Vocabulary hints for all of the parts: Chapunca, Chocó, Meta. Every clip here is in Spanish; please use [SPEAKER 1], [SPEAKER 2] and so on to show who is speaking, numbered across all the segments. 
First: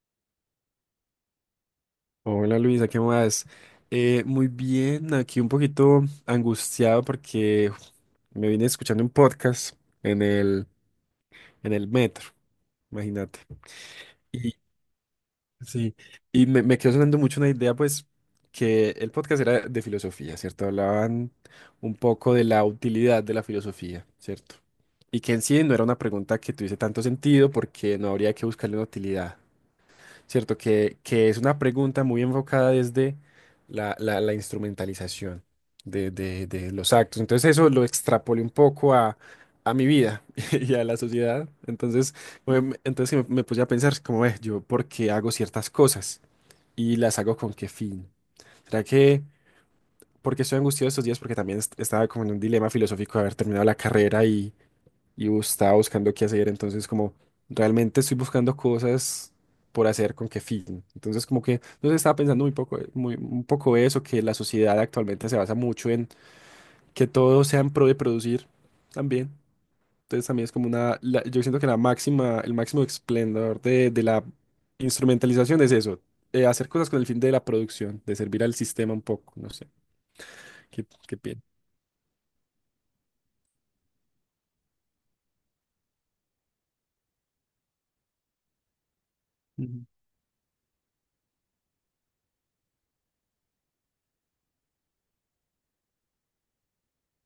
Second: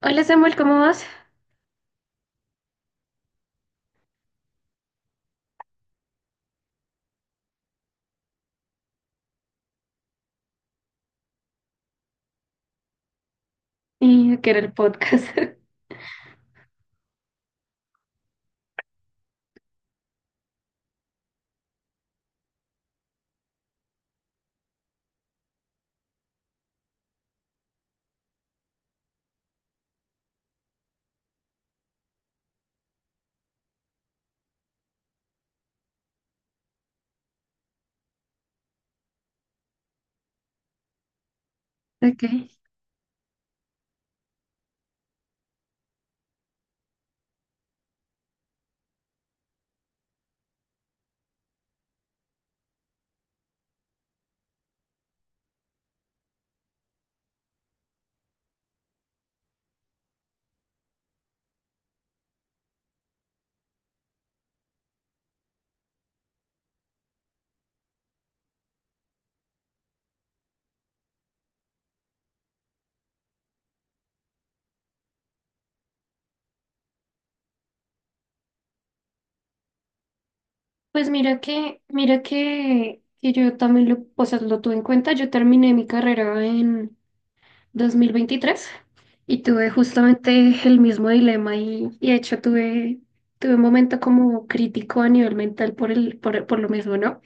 [SPEAKER 1] Hola Samuel, ¿cómo vas?
[SPEAKER 2] Hola Luisa, ¿qué más? Muy bien, aquí un poquito angustiado porque uf, me vine escuchando un podcast en el, en el metro, imagínate.
[SPEAKER 1] Y que
[SPEAKER 2] Y
[SPEAKER 1] era el podcast.
[SPEAKER 2] sí, y me quedó sonando mucho una idea, pues, que el podcast era de filosofía, ¿cierto? Hablaban un poco de la utilidad de la filosofía, ¿cierto? Y que en sí no era una pregunta que tuviese tanto sentido porque no habría que buscarle una utilidad. ¿Cierto? Que es una pregunta muy enfocada desde la instrumentalización de los actos. Entonces eso lo extrapolé un poco a mi vida y a la sociedad. Entonces,
[SPEAKER 1] Ok.
[SPEAKER 2] sí me puse a pensar como, "Ve, yo, ¿por qué hago ciertas cosas? ¿Y las hago con qué fin? ¿Será que porque estoy angustiado estos días? Porque también estaba como en un dilema filosófico de haber terminado la carrera y estaba buscando qué hacer, entonces como realmente estoy buscando cosas por hacer con qué fin. Entonces como que, no sé, estaba pensando muy poco, un poco eso, que la sociedad actualmente se basa mucho en que todo sea en pro de producir también. Entonces también es como yo siento que la máxima, el máximo esplendor de la instrumentalización es eso, hacer cosas con el fin de la producción, de servir al sistema un poco, no sé, qué,
[SPEAKER 1] Pues
[SPEAKER 2] qué
[SPEAKER 1] mira
[SPEAKER 2] piensas?
[SPEAKER 1] que, mira que yo también lo, o sea, lo tuve en cuenta. Yo terminé mi carrera en 2023 y tuve
[SPEAKER 2] Ujú,
[SPEAKER 1] justamente el mismo dilema y de hecho tuve un momento como crítico a nivel mental por lo mismo, ¿no?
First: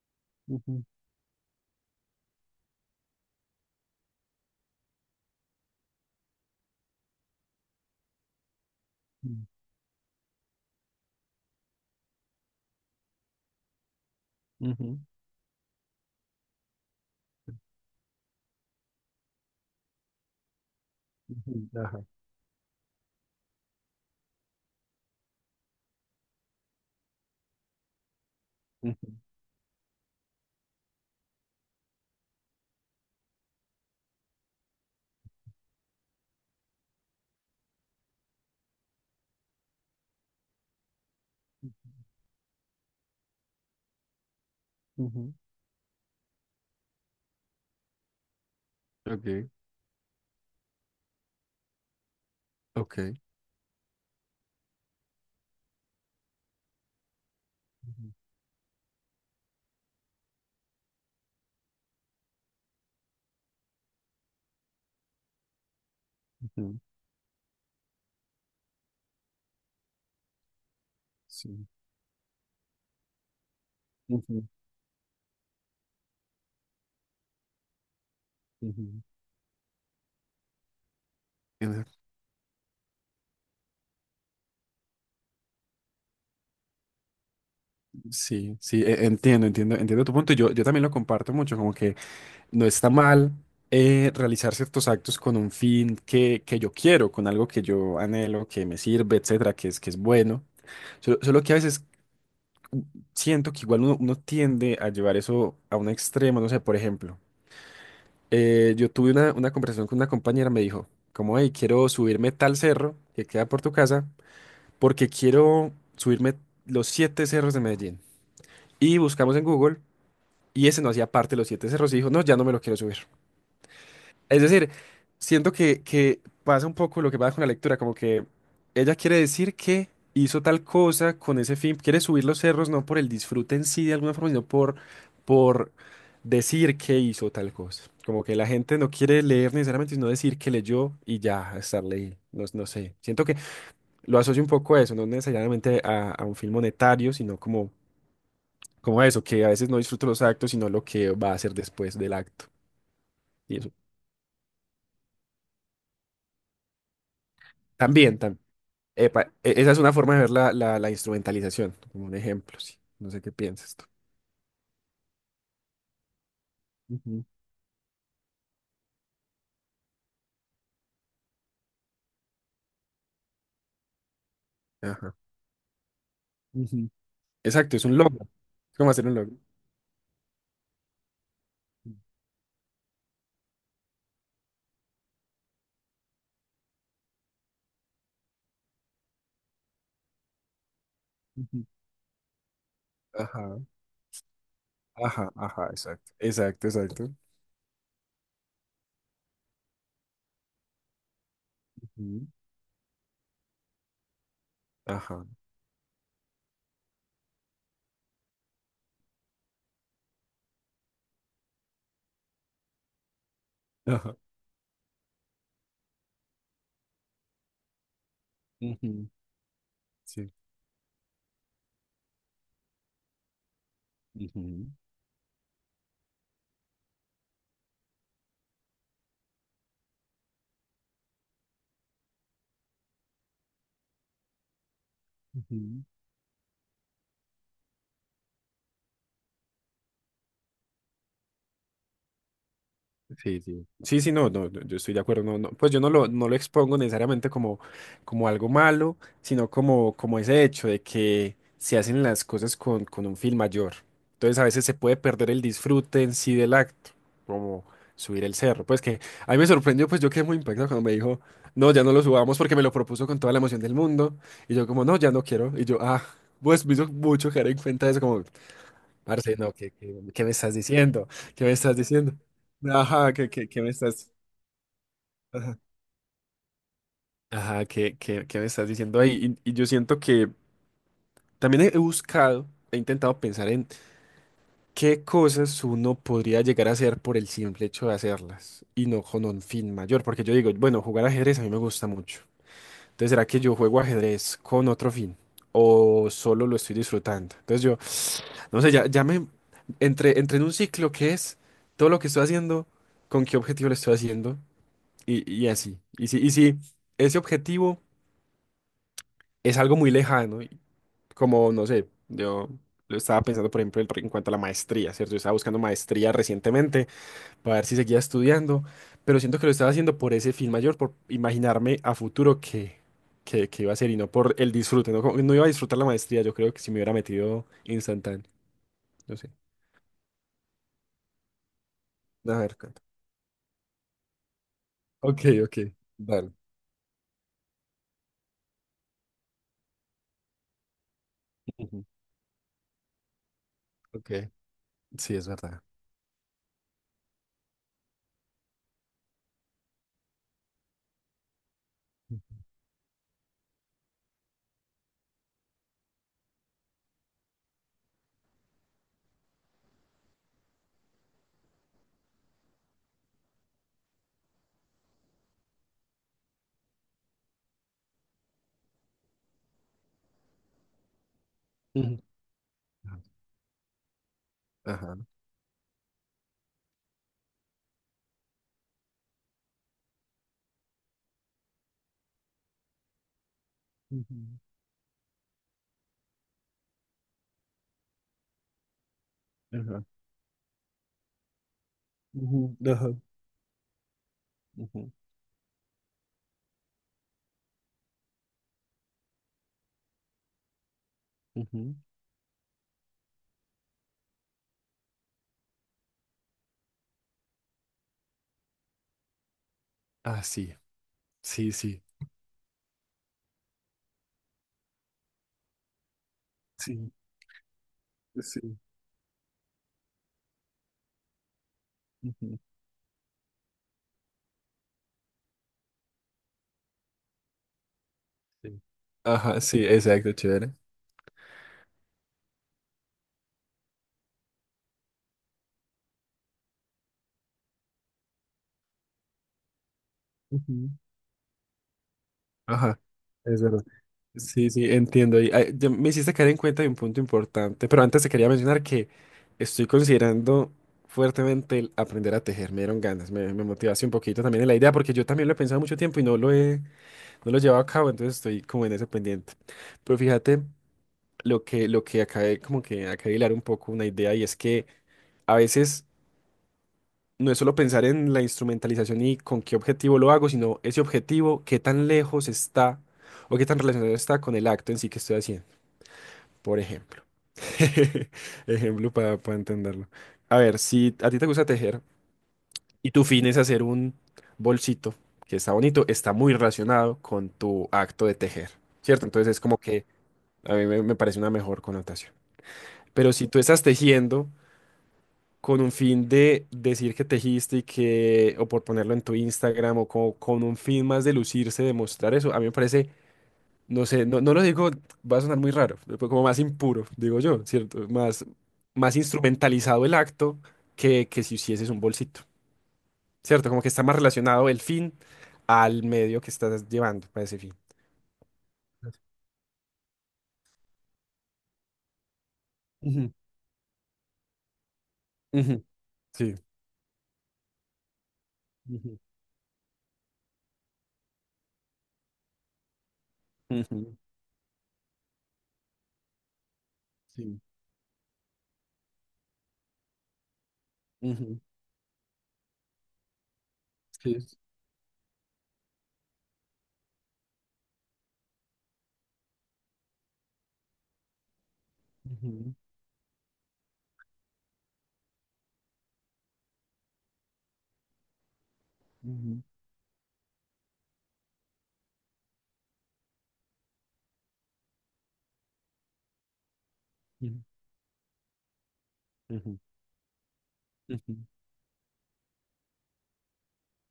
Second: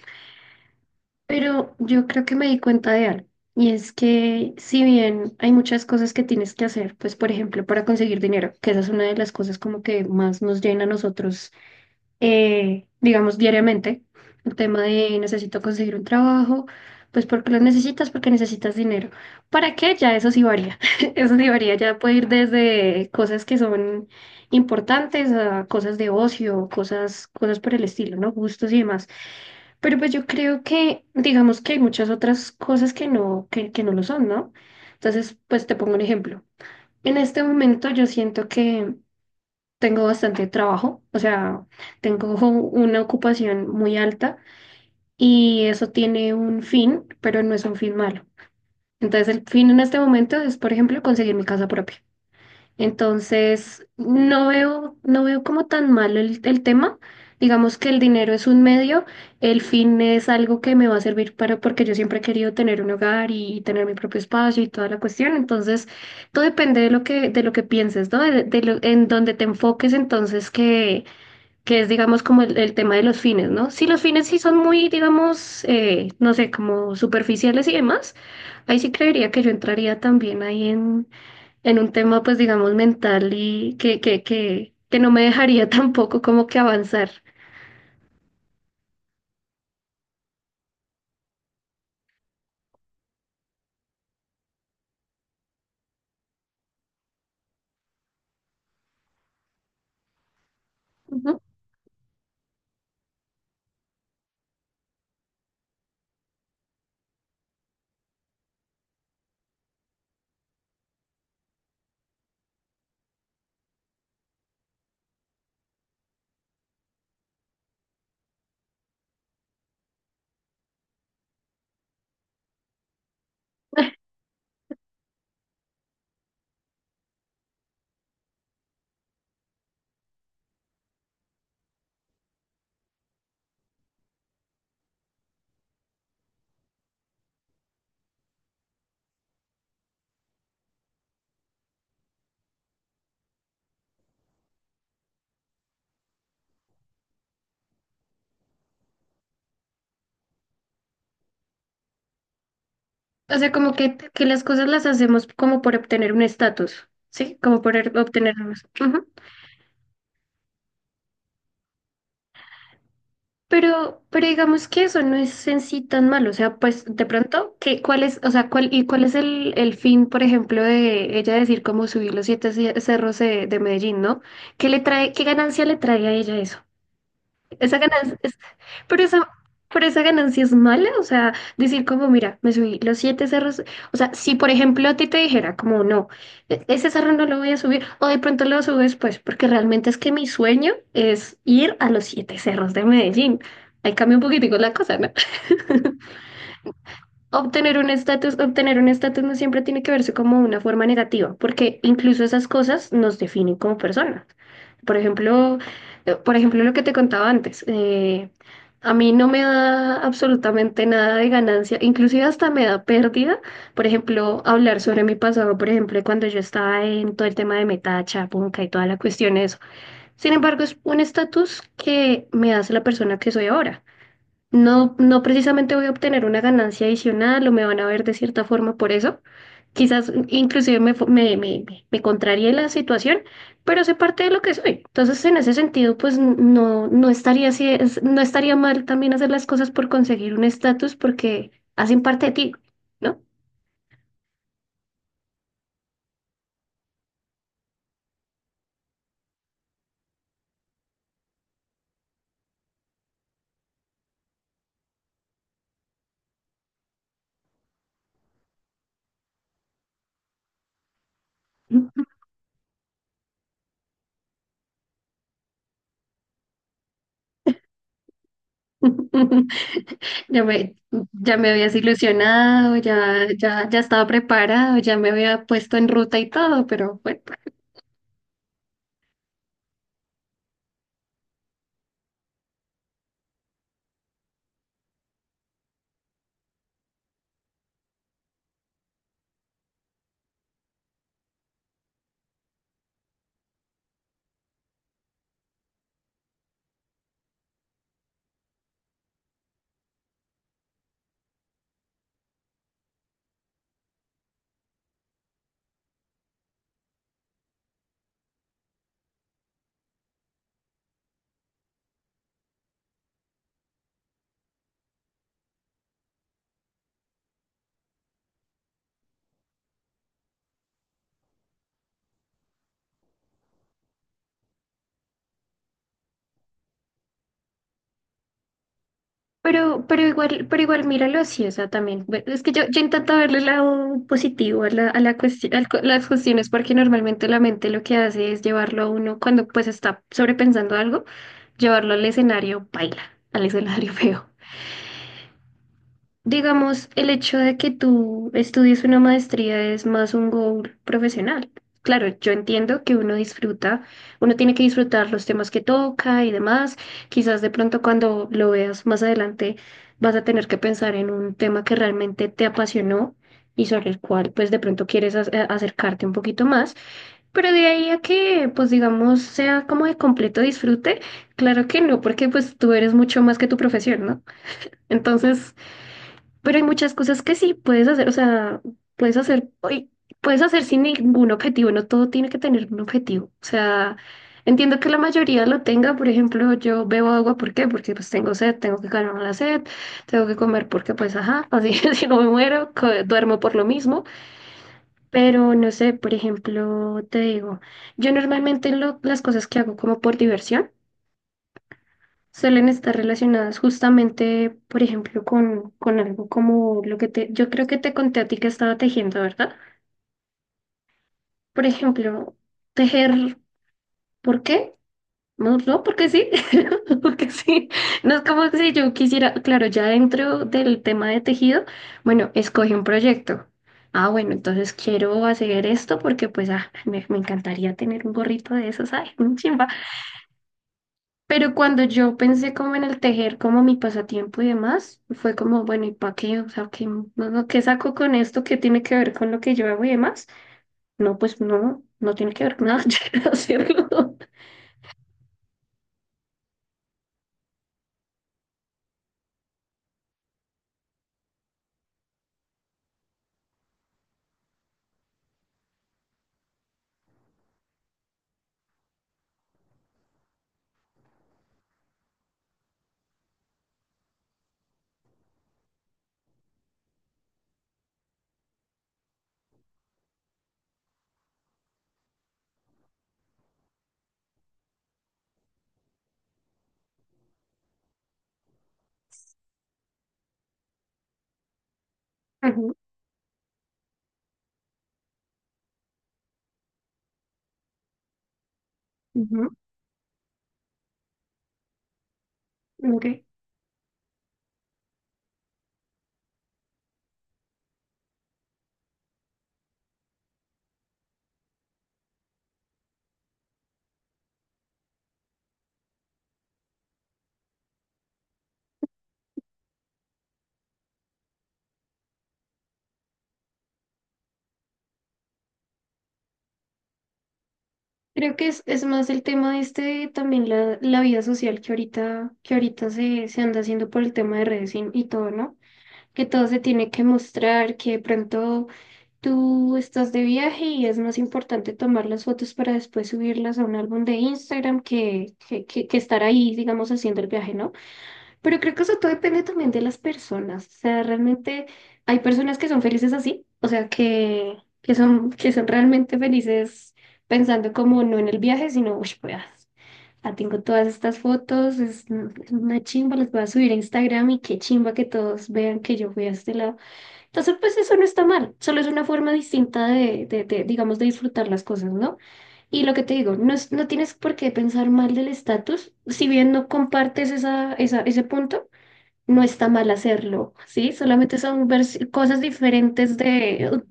[SPEAKER 2] ujú,
[SPEAKER 1] Pero yo creo que me di cuenta de algo, y es que si bien hay muchas cosas que tienes que hacer, pues por ejemplo para conseguir dinero, que esa es una de las
[SPEAKER 2] ujú,
[SPEAKER 1] cosas como que más nos llena a nosotros, digamos diariamente, el tema
[SPEAKER 2] ujú,
[SPEAKER 1] de necesito conseguir un trabajo, pues porque lo necesitas, porque necesitas dinero. ¿Para qué? Ya eso sí varía, eso sí
[SPEAKER 2] ujú,
[SPEAKER 1] varía, ya
[SPEAKER 2] ajá.
[SPEAKER 1] puede ir desde cosas que son importantes a cosas de ocio, cosas por el estilo, ¿no? Gustos y demás.
[SPEAKER 2] Ujú,
[SPEAKER 1] Pero pues yo creo que, digamos que hay muchas otras cosas que no, que no lo son, ¿no? Entonces, pues te pongo un ejemplo. En este momento yo siento que tengo bastante trabajo, o sea, tengo una ocupación muy alta
[SPEAKER 2] ujú.
[SPEAKER 1] y eso tiene un fin, pero no es un fin malo. Entonces, el
[SPEAKER 2] Ok.
[SPEAKER 1] fin en este momento es, por ejemplo, conseguir mi casa propia.
[SPEAKER 2] Ok.
[SPEAKER 1] Entonces, no veo como tan malo el tema. Digamos que el dinero es un medio, el fin es algo que me va a servir para, porque yo siempre he querido tener un hogar y tener mi propio espacio y toda la cuestión. Entonces, todo
[SPEAKER 2] Ujú,
[SPEAKER 1] depende de lo que pienses, ¿no? En donde te enfoques, entonces,
[SPEAKER 2] sí.
[SPEAKER 1] que es, digamos, como el tema de los fines, ¿no? Si los fines sí
[SPEAKER 2] Ujú,
[SPEAKER 1] son muy, digamos, no sé, como superficiales y demás, ahí sí
[SPEAKER 2] ujú.
[SPEAKER 1] creería que yo entraría también ahí en
[SPEAKER 2] Entiendo.
[SPEAKER 1] un tema, pues digamos, mental y que no me dejaría tampoco como que avanzar.
[SPEAKER 2] Sí, sí, entiendo tu punto. Yo también lo comparto mucho, como que no está mal realizar ciertos actos con un fin que yo quiero, con algo que yo anhelo, que me sirve, etcétera, que es bueno. Solo,
[SPEAKER 1] Ujú.
[SPEAKER 2] solo que a veces mm, siento que igual uno tiende a llevar eso a un extremo, no sé, por ejemplo, yo tuve una conversación con una compañera, me dijo, como, hey, quiero subirme tal cerro que queda por tu casa, porque quiero subirme los siete cerros de Medellín. Y buscamos en Google y ese no hacía parte de los siete cerros y dijo, no, ya no me lo quiero subir. Es decir, siento que pasa un poco lo que pasa con la lectura, como que ella quiere decir que hizo tal cosa con ese fin, quiere subir los cerros no por el disfrute en sí de alguna forma, sino por decir que hizo tal cosa. Como que la gente no quiere leer necesariamente, sino decir que leyó y ya estar leyendo. No, no sé. Siento que lo asocio un poco a eso, no necesariamente a un fin monetario, sino como, a eso, que a veces no disfruto los actos, sino lo que va a hacer después del acto.
[SPEAKER 1] O sea,
[SPEAKER 2] Y eso.
[SPEAKER 1] que las cosas las hacemos como por obtener un estatus, ¿sí? Como por er-
[SPEAKER 2] También,
[SPEAKER 1] obtener
[SPEAKER 2] también.
[SPEAKER 1] unos- ujú.
[SPEAKER 2] Esa es una forma de ver la instrumentalización, como un ejemplo, sí. No sé qué piensas tú.
[SPEAKER 1] Pero digamos que eso no es en sí tan malo. O sea, pues de
[SPEAKER 2] Ujú,
[SPEAKER 1] pronto, ¿qué, cuál es, o sea, cuál, y cuál es el fin, por ejemplo, de ella decir cómo subir los siete ce- cerros de Medellín, ¿no? ¿Qué le trae,
[SPEAKER 2] ajá.
[SPEAKER 1] qué ganancia le trae a ella eso?
[SPEAKER 2] Ujú. Exacto,
[SPEAKER 1] Esa
[SPEAKER 2] es un
[SPEAKER 1] ganancia
[SPEAKER 2] logro.
[SPEAKER 1] es-
[SPEAKER 2] Es como
[SPEAKER 1] pero
[SPEAKER 2] hacer un
[SPEAKER 1] esa,
[SPEAKER 2] logro.
[SPEAKER 1] pero esa ganancia es mala, o sea, decir como, mira, me subí los siete cerros, o sea, si por ejemplo a ti te dijera como, no, e- ese cerro no lo voy a subir, o de pronto lo subo después, porque realmente es que mi sueño es
[SPEAKER 2] Ujú.
[SPEAKER 1] ir a los siete cerros de Medellín.
[SPEAKER 2] Ajá,
[SPEAKER 1] Ahí cambia un poquitico la cosa, ¿no?
[SPEAKER 2] ajá, ajá, exacto. Exacto, exacto.
[SPEAKER 1] Obtener un estatus no siempre tiene que verse como una forma negativa, porque incluso
[SPEAKER 2] Ujú,
[SPEAKER 1] esas cosas nos definen como personas. Por
[SPEAKER 2] ajá,
[SPEAKER 1] ejemplo, lo que te contaba antes, a mí no me da absolutamente nada de ganancia, inclusive hasta me da pérdida. Por
[SPEAKER 2] ajá.
[SPEAKER 1] ejemplo, hablar sobre mi pasado, por ejemplo, cuando yo estaba en todo el tema de Meta, Chapunca y toda la
[SPEAKER 2] Ujú,
[SPEAKER 1] cuestión de eso.
[SPEAKER 2] sí.
[SPEAKER 1] Sin embargo, es un estatus que me hace la persona que soy ahora.
[SPEAKER 2] Ujú,
[SPEAKER 1] No, no precisamente voy a obtener una ganancia adicional o me van a ver de cierta forma por eso. Quizás inclusive me, fu- me contraríe la situación, pero sé parte de lo que soy. Entonces, en ese
[SPEAKER 2] ujú.
[SPEAKER 1] sentido, pues n- no, no estaría así, es- no estaría mal también hacer las cosas por conseguir un estatus porque hacen parte de ti, ¿no?
[SPEAKER 2] Sí, sí. Sí, sí, no, no, no, yo estoy de acuerdo. No, pues yo no lo expongo necesariamente como, como, algo malo, sino como ese hecho de que se hacen las cosas con un fin mayor. Entonces a veces se puede perder el disfrute en sí del acto, como subir el cerro. Pues que a mí me sorprendió, pues yo quedé muy impactado cuando me dijo, no, ya no lo subamos porque me lo propuso con toda la emoción del mundo. Y yo como, no, ya no quiero. Y yo, ah, pues me hizo mucho caer en cuenta de eso, como, parce, no, ¿qué me
[SPEAKER 1] Ya
[SPEAKER 2] estás
[SPEAKER 1] me,
[SPEAKER 2] diciendo?
[SPEAKER 1] ya
[SPEAKER 2] ¿Qué
[SPEAKER 1] me
[SPEAKER 2] me
[SPEAKER 1] habías
[SPEAKER 2] estás diciendo?
[SPEAKER 1] ilusionado,
[SPEAKER 2] Ajá, ¿qué me
[SPEAKER 1] ya estaba
[SPEAKER 2] estás...
[SPEAKER 1] preparado, ya me había
[SPEAKER 2] Ajá.
[SPEAKER 1] puesto en ruta y todo, pero bueno.
[SPEAKER 2] Ajá, ¿qué me estás diciendo ahí? Y yo siento que también he buscado, he intentado pensar en qué cosas uno podría llegar a hacer por el simple hecho de hacerlas y no con un fin mayor. Porque yo digo, bueno, jugar ajedrez a mí me gusta mucho. Entonces, ¿será que yo juego ajedrez con otro fin? ¿O solo lo estoy disfrutando? Entonces yo... No sé, ya me entré en un ciclo que es todo lo que estoy haciendo, con qué objetivo lo estoy haciendo y así. Y si ese objetivo es algo muy lejano, y como no sé, yo lo estaba pensando, por ejemplo, en cuanto a la maestría, ¿cierto? Yo estaba buscando maestría recientemente para ver si seguía estudiando, pero siento que lo estaba haciendo por ese fin mayor, por imaginarme a futuro que iba a ser y no por el disfrute, ¿no? Que no iba a disfrutar la maestría, yo creo que si me hubiera metido instantáneo, no sé.
[SPEAKER 1] Pero igual míralo así, o sea, también. Bueno,
[SPEAKER 2] A
[SPEAKER 1] es que
[SPEAKER 2] ver.
[SPEAKER 1] yo intento verle el lado positivo a la
[SPEAKER 2] Ok,
[SPEAKER 1] cuestión,
[SPEAKER 2] ok,
[SPEAKER 1] las
[SPEAKER 2] dale.
[SPEAKER 1] cuestiones, porque normalmente la mente lo que hace es llevarlo a uno, cuando pues está sobrepensando algo,
[SPEAKER 2] Ujú,
[SPEAKER 1] llevarlo al escenario baila, al escenario
[SPEAKER 2] ok,
[SPEAKER 1] feo.
[SPEAKER 2] sí, es verdad.
[SPEAKER 1] Digamos, el hecho de que tú estudies una maestría es más un goal profesional. Claro, yo entiendo que uno disfruta, uno tiene que disfrutar los temas que toca y demás. Quizás de pronto cuando lo veas más adelante vas a tener que pensar en un tema que realmente te apasionó y sobre el cual pues de pronto quieres ac- a- acercarte un poquito más. Pero de ahí a que pues digamos sea como de completo disfrute, claro que
[SPEAKER 2] Ujú,
[SPEAKER 1] no, porque pues tú eres mucho más que tu profesión, ¿no?
[SPEAKER 2] ajá.
[SPEAKER 1] Entonces, pero hay muchas cosas que sí puedes hacer, o sea, puedes hacer, uy, puedes hacer sin ningún objetivo, no todo tiene que tener un objetivo. O sea,
[SPEAKER 2] Ujú,
[SPEAKER 1] entiendo que la mayoría lo tenga, por ejemplo, yo bebo agua, ¿por qué? Porque pues tengo sed, tengo que calmar la sed,
[SPEAKER 2] ajá.
[SPEAKER 1] tengo que comer porque pues ajá, así si no me
[SPEAKER 2] Ujú,
[SPEAKER 1] muero, co-
[SPEAKER 2] ajá.
[SPEAKER 1] duermo por lo mismo.
[SPEAKER 2] Ujú,
[SPEAKER 1] Pero no sé, por ejemplo, te digo, yo normalmente lo- las cosas que hago como por diversión
[SPEAKER 2] ujú.
[SPEAKER 1] suelen estar relacionadas justamente, por ejemplo, con algo como lo que te, yo creo que te conté a ti que estaba tejiendo, ¿verdad?
[SPEAKER 2] Ah, sí, sí,
[SPEAKER 1] Por
[SPEAKER 2] sí.
[SPEAKER 1] ejemplo, tejer, ¿por qué? No, no, porque sí,
[SPEAKER 2] Sí,
[SPEAKER 1] porque sí. No es como
[SPEAKER 2] sí.
[SPEAKER 1] si yo quisiera, claro, ya dentro del tema de tejido, bueno,
[SPEAKER 2] Ujú,
[SPEAKER 1] escoge un proyecto. Ah, bueno, entonces quiero hacer esto porque pues ah, me encantaría tener un gorrito
[SPEAKER 2] sí.
[SPEAKER 1] de esos, ay, un
[SPEAKER 2] Ajá, sí,
[SPEAKER 1] chimba.
[SPEAKER 2] exacto, chévere.
[SPEAKER 1] Pero cuando yo pensé como en el tejer como mi pasatiempo y demás, fue como, bueno, ¿y para qué? O sea, ¿qué, no, no, ¿qué saco con esto? ¿Qué tiene que ver con lo que yo hago y demás?
[SPEAKER 2] Ujú.
[SPEAKER 1] No, pues no, no tiene que ver con
[SPEAKER 2] Ajá,
[SPEAKER 1] nada, yo quiero
[SPEAKER 2] es verdad.
[SPEAKER 1] hacerlo.
[SPEAKER 2] Sí, sí, entiendo. Y, ay, ya me hiciste caer en cuenta de un punto importante, pero antes te quería mencionar que estoy considerando fuertemente el aprender a tejer. Me dieron ganas, me motivaste un poquito también en la idea, porque yo también lo he pensado mucho tiempo y no lo he, no lo llevo a cabo, entonces estoy como en ese pendiente. Pero fíjate lo que acabé como que acabé de hilar un poco una idea y es que a veces no es solo pensar en la instrumentalización y con qué objetivo lo hago, sino ese objetivo, qué tan lejos está o qué tan relacionado está con el acto en sí que estoy haciendo, por ejemplo. Ejemplo para entenderlo. A ver, si a ti te gusta tejer
[SPEAKER 1] Ujú,
[SPEAKER 2] y tu fin es hacer un bolsito que está bonito, está muy relacionado con tu acto de tejer, ¿cierto? Entonces es como que a mí me parece una mejor connotación.
[SPEAKER 1] ok.
[SPEAKER 2] Pero si tú estás tejiendo con un fin de decir que tejiste y que, o por ponerlo en tu Instagram, o con, un fin más de lucirse, de mostrar eso, a mí me parece, no sé, no, no lo digo, va a sonar muy raro, pero como más impuro, digo yo, ¿cierto? Más instrumentalizado el acto que si hicieses un bolsito, ¿cierto? Como que está más relacionado el fin al medio que estás llevando para ese fin.
[SPEAKER 1] Creo que es más el tema este, de también la vida social que ahorita
[SPEAKER 2] Ujú,
[SPEAKER 1] se, se anda haciendo por el tema de redes y todo, ¿no?
[SPEAKER 2] ujú,
[SPEAKER 1] Que
[SPEAKER 2] sí.
[SPEAKER 1] todo se tiene que mostrar, que de pronto
[SPEAKER 2] Ujú,
[SPEAKER 1] tú estás de viaje y es más importante tomar las fotos para después subirlas a un
[SPEAKER 2] ujú,
[SPEAKER 1] álbum de Instagram que estar ahí, digamos, haciendo el
[SPEAKER 2] sí,
[SPEAKER 1] viaje, ¿no? Pero creo que eso todo depende también de las personas. O sea,
[SPEAKER 2] ujú,
[SPEAKER 1] realmente hay personas que son felices así, o sea,
[SPEAKER 2] sí.
[SPEAKER 1] que, que son realmente felices pensando como no en el viaje, sino, uy, pues, ah, ah, tengo todas estas fotos, es
[SPEAKER 2] Ujú,
[SPEAKER 1] una chimba, las voy a subir a Instagram y qué chimba que todos vean que yo fui a este lado. Entonces, pues eso no está mal, solo es una forma
[SPEAKER 2] ujú,
[SPEAKER 1] distinta de, digamos, de disfrutar las cosas, ¿no? Y lo que te digo, no, es- no tienes por qué pensar mal del estatus, si bien no compartes
[SPEAKER 2] ujú,
[SPEAKER 1] ese punto, no
[SPEAKER 2] ujú,
[SPEAKER 1] está mal hacerlo, ¿sí?
[SPEAKER 2] ujú.
[SPEAKER 1] Solamente son vers- cosas diferentes de,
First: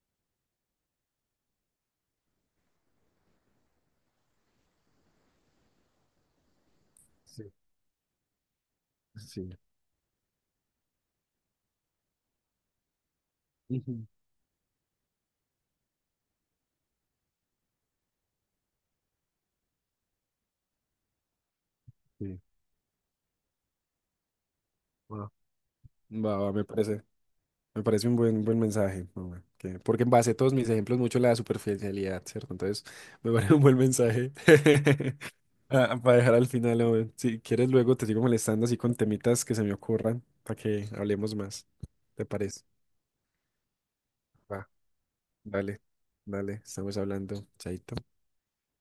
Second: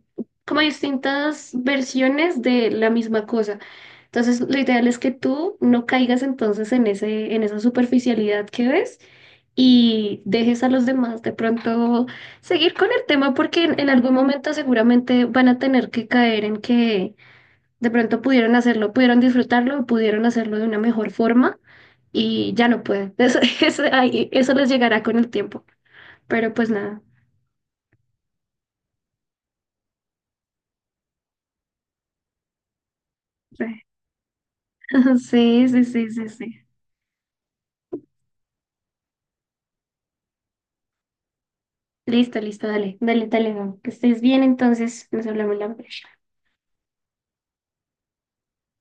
[SPEAKER 1] como distintas versiones de la misma cosa. Entonces, lo ideal es que tú no caigas entonces en ese, en
[SPEAKER 2] Sí,
[SPEAKER 1] esa superficialidad que ves
[SPEAKER 2] sí,
[SPEAKER 1] y dejes a los demás de pronto seguir con el tema porque en
[SPEAKER 2] ujú,
[SPEAKER 1] algún momento seguramente van a tener que caer en que de pronto pudieron hacerlo, pudieron disfrutarlo, pudieron hacerlo de una mejor forma
[SPEAKER 2] sí.
[SPEAKER 1] y ya no pueden. Eso, eso, ahí- eso les llegará con
[SPEAKER 2] Va,
[SPEAKER 1] el tiempo.
[SPEAKER 2] va, va,
[SPEAKER 1] Pero
[SPEAKER 2] me
[SPEAKER 1] pues nada.
[SPEAKER 2] parece, me parece un buen mensaje. Hombre, porque en base a todos mis ejemplos mucho la superficialidad, ¿cierto? Entonces, me parece un buen mensaje
[SPEAKER 1] Sí, sí,
[SPEAKER 2] Ah,
[SPEAKER 1] sí,
[SPEAKER 2] para
[SPEAKER 1] sí,
[SPEAKER 2] dejar al
[SPEAKER 1] sí.
[SPEAKER 2] final. Hombre. Si quieres, luego te sigo molestando así con temitas que se me ocurran para que hablemos más. ¿Te
[SPEAKER 1] Listo,
[SPEAKER 2] parece?
[SPEAKER 1] listo, dale, Gabo. Que estés bien,
[SPEAKER 2] Va,
[SPEAKER 1] entonces nos hablamos la
[SPEAKER 2] dale,
[SPEAKER 1] próxima.
[SPEAKER 2] dale, estamos hablando, chaito.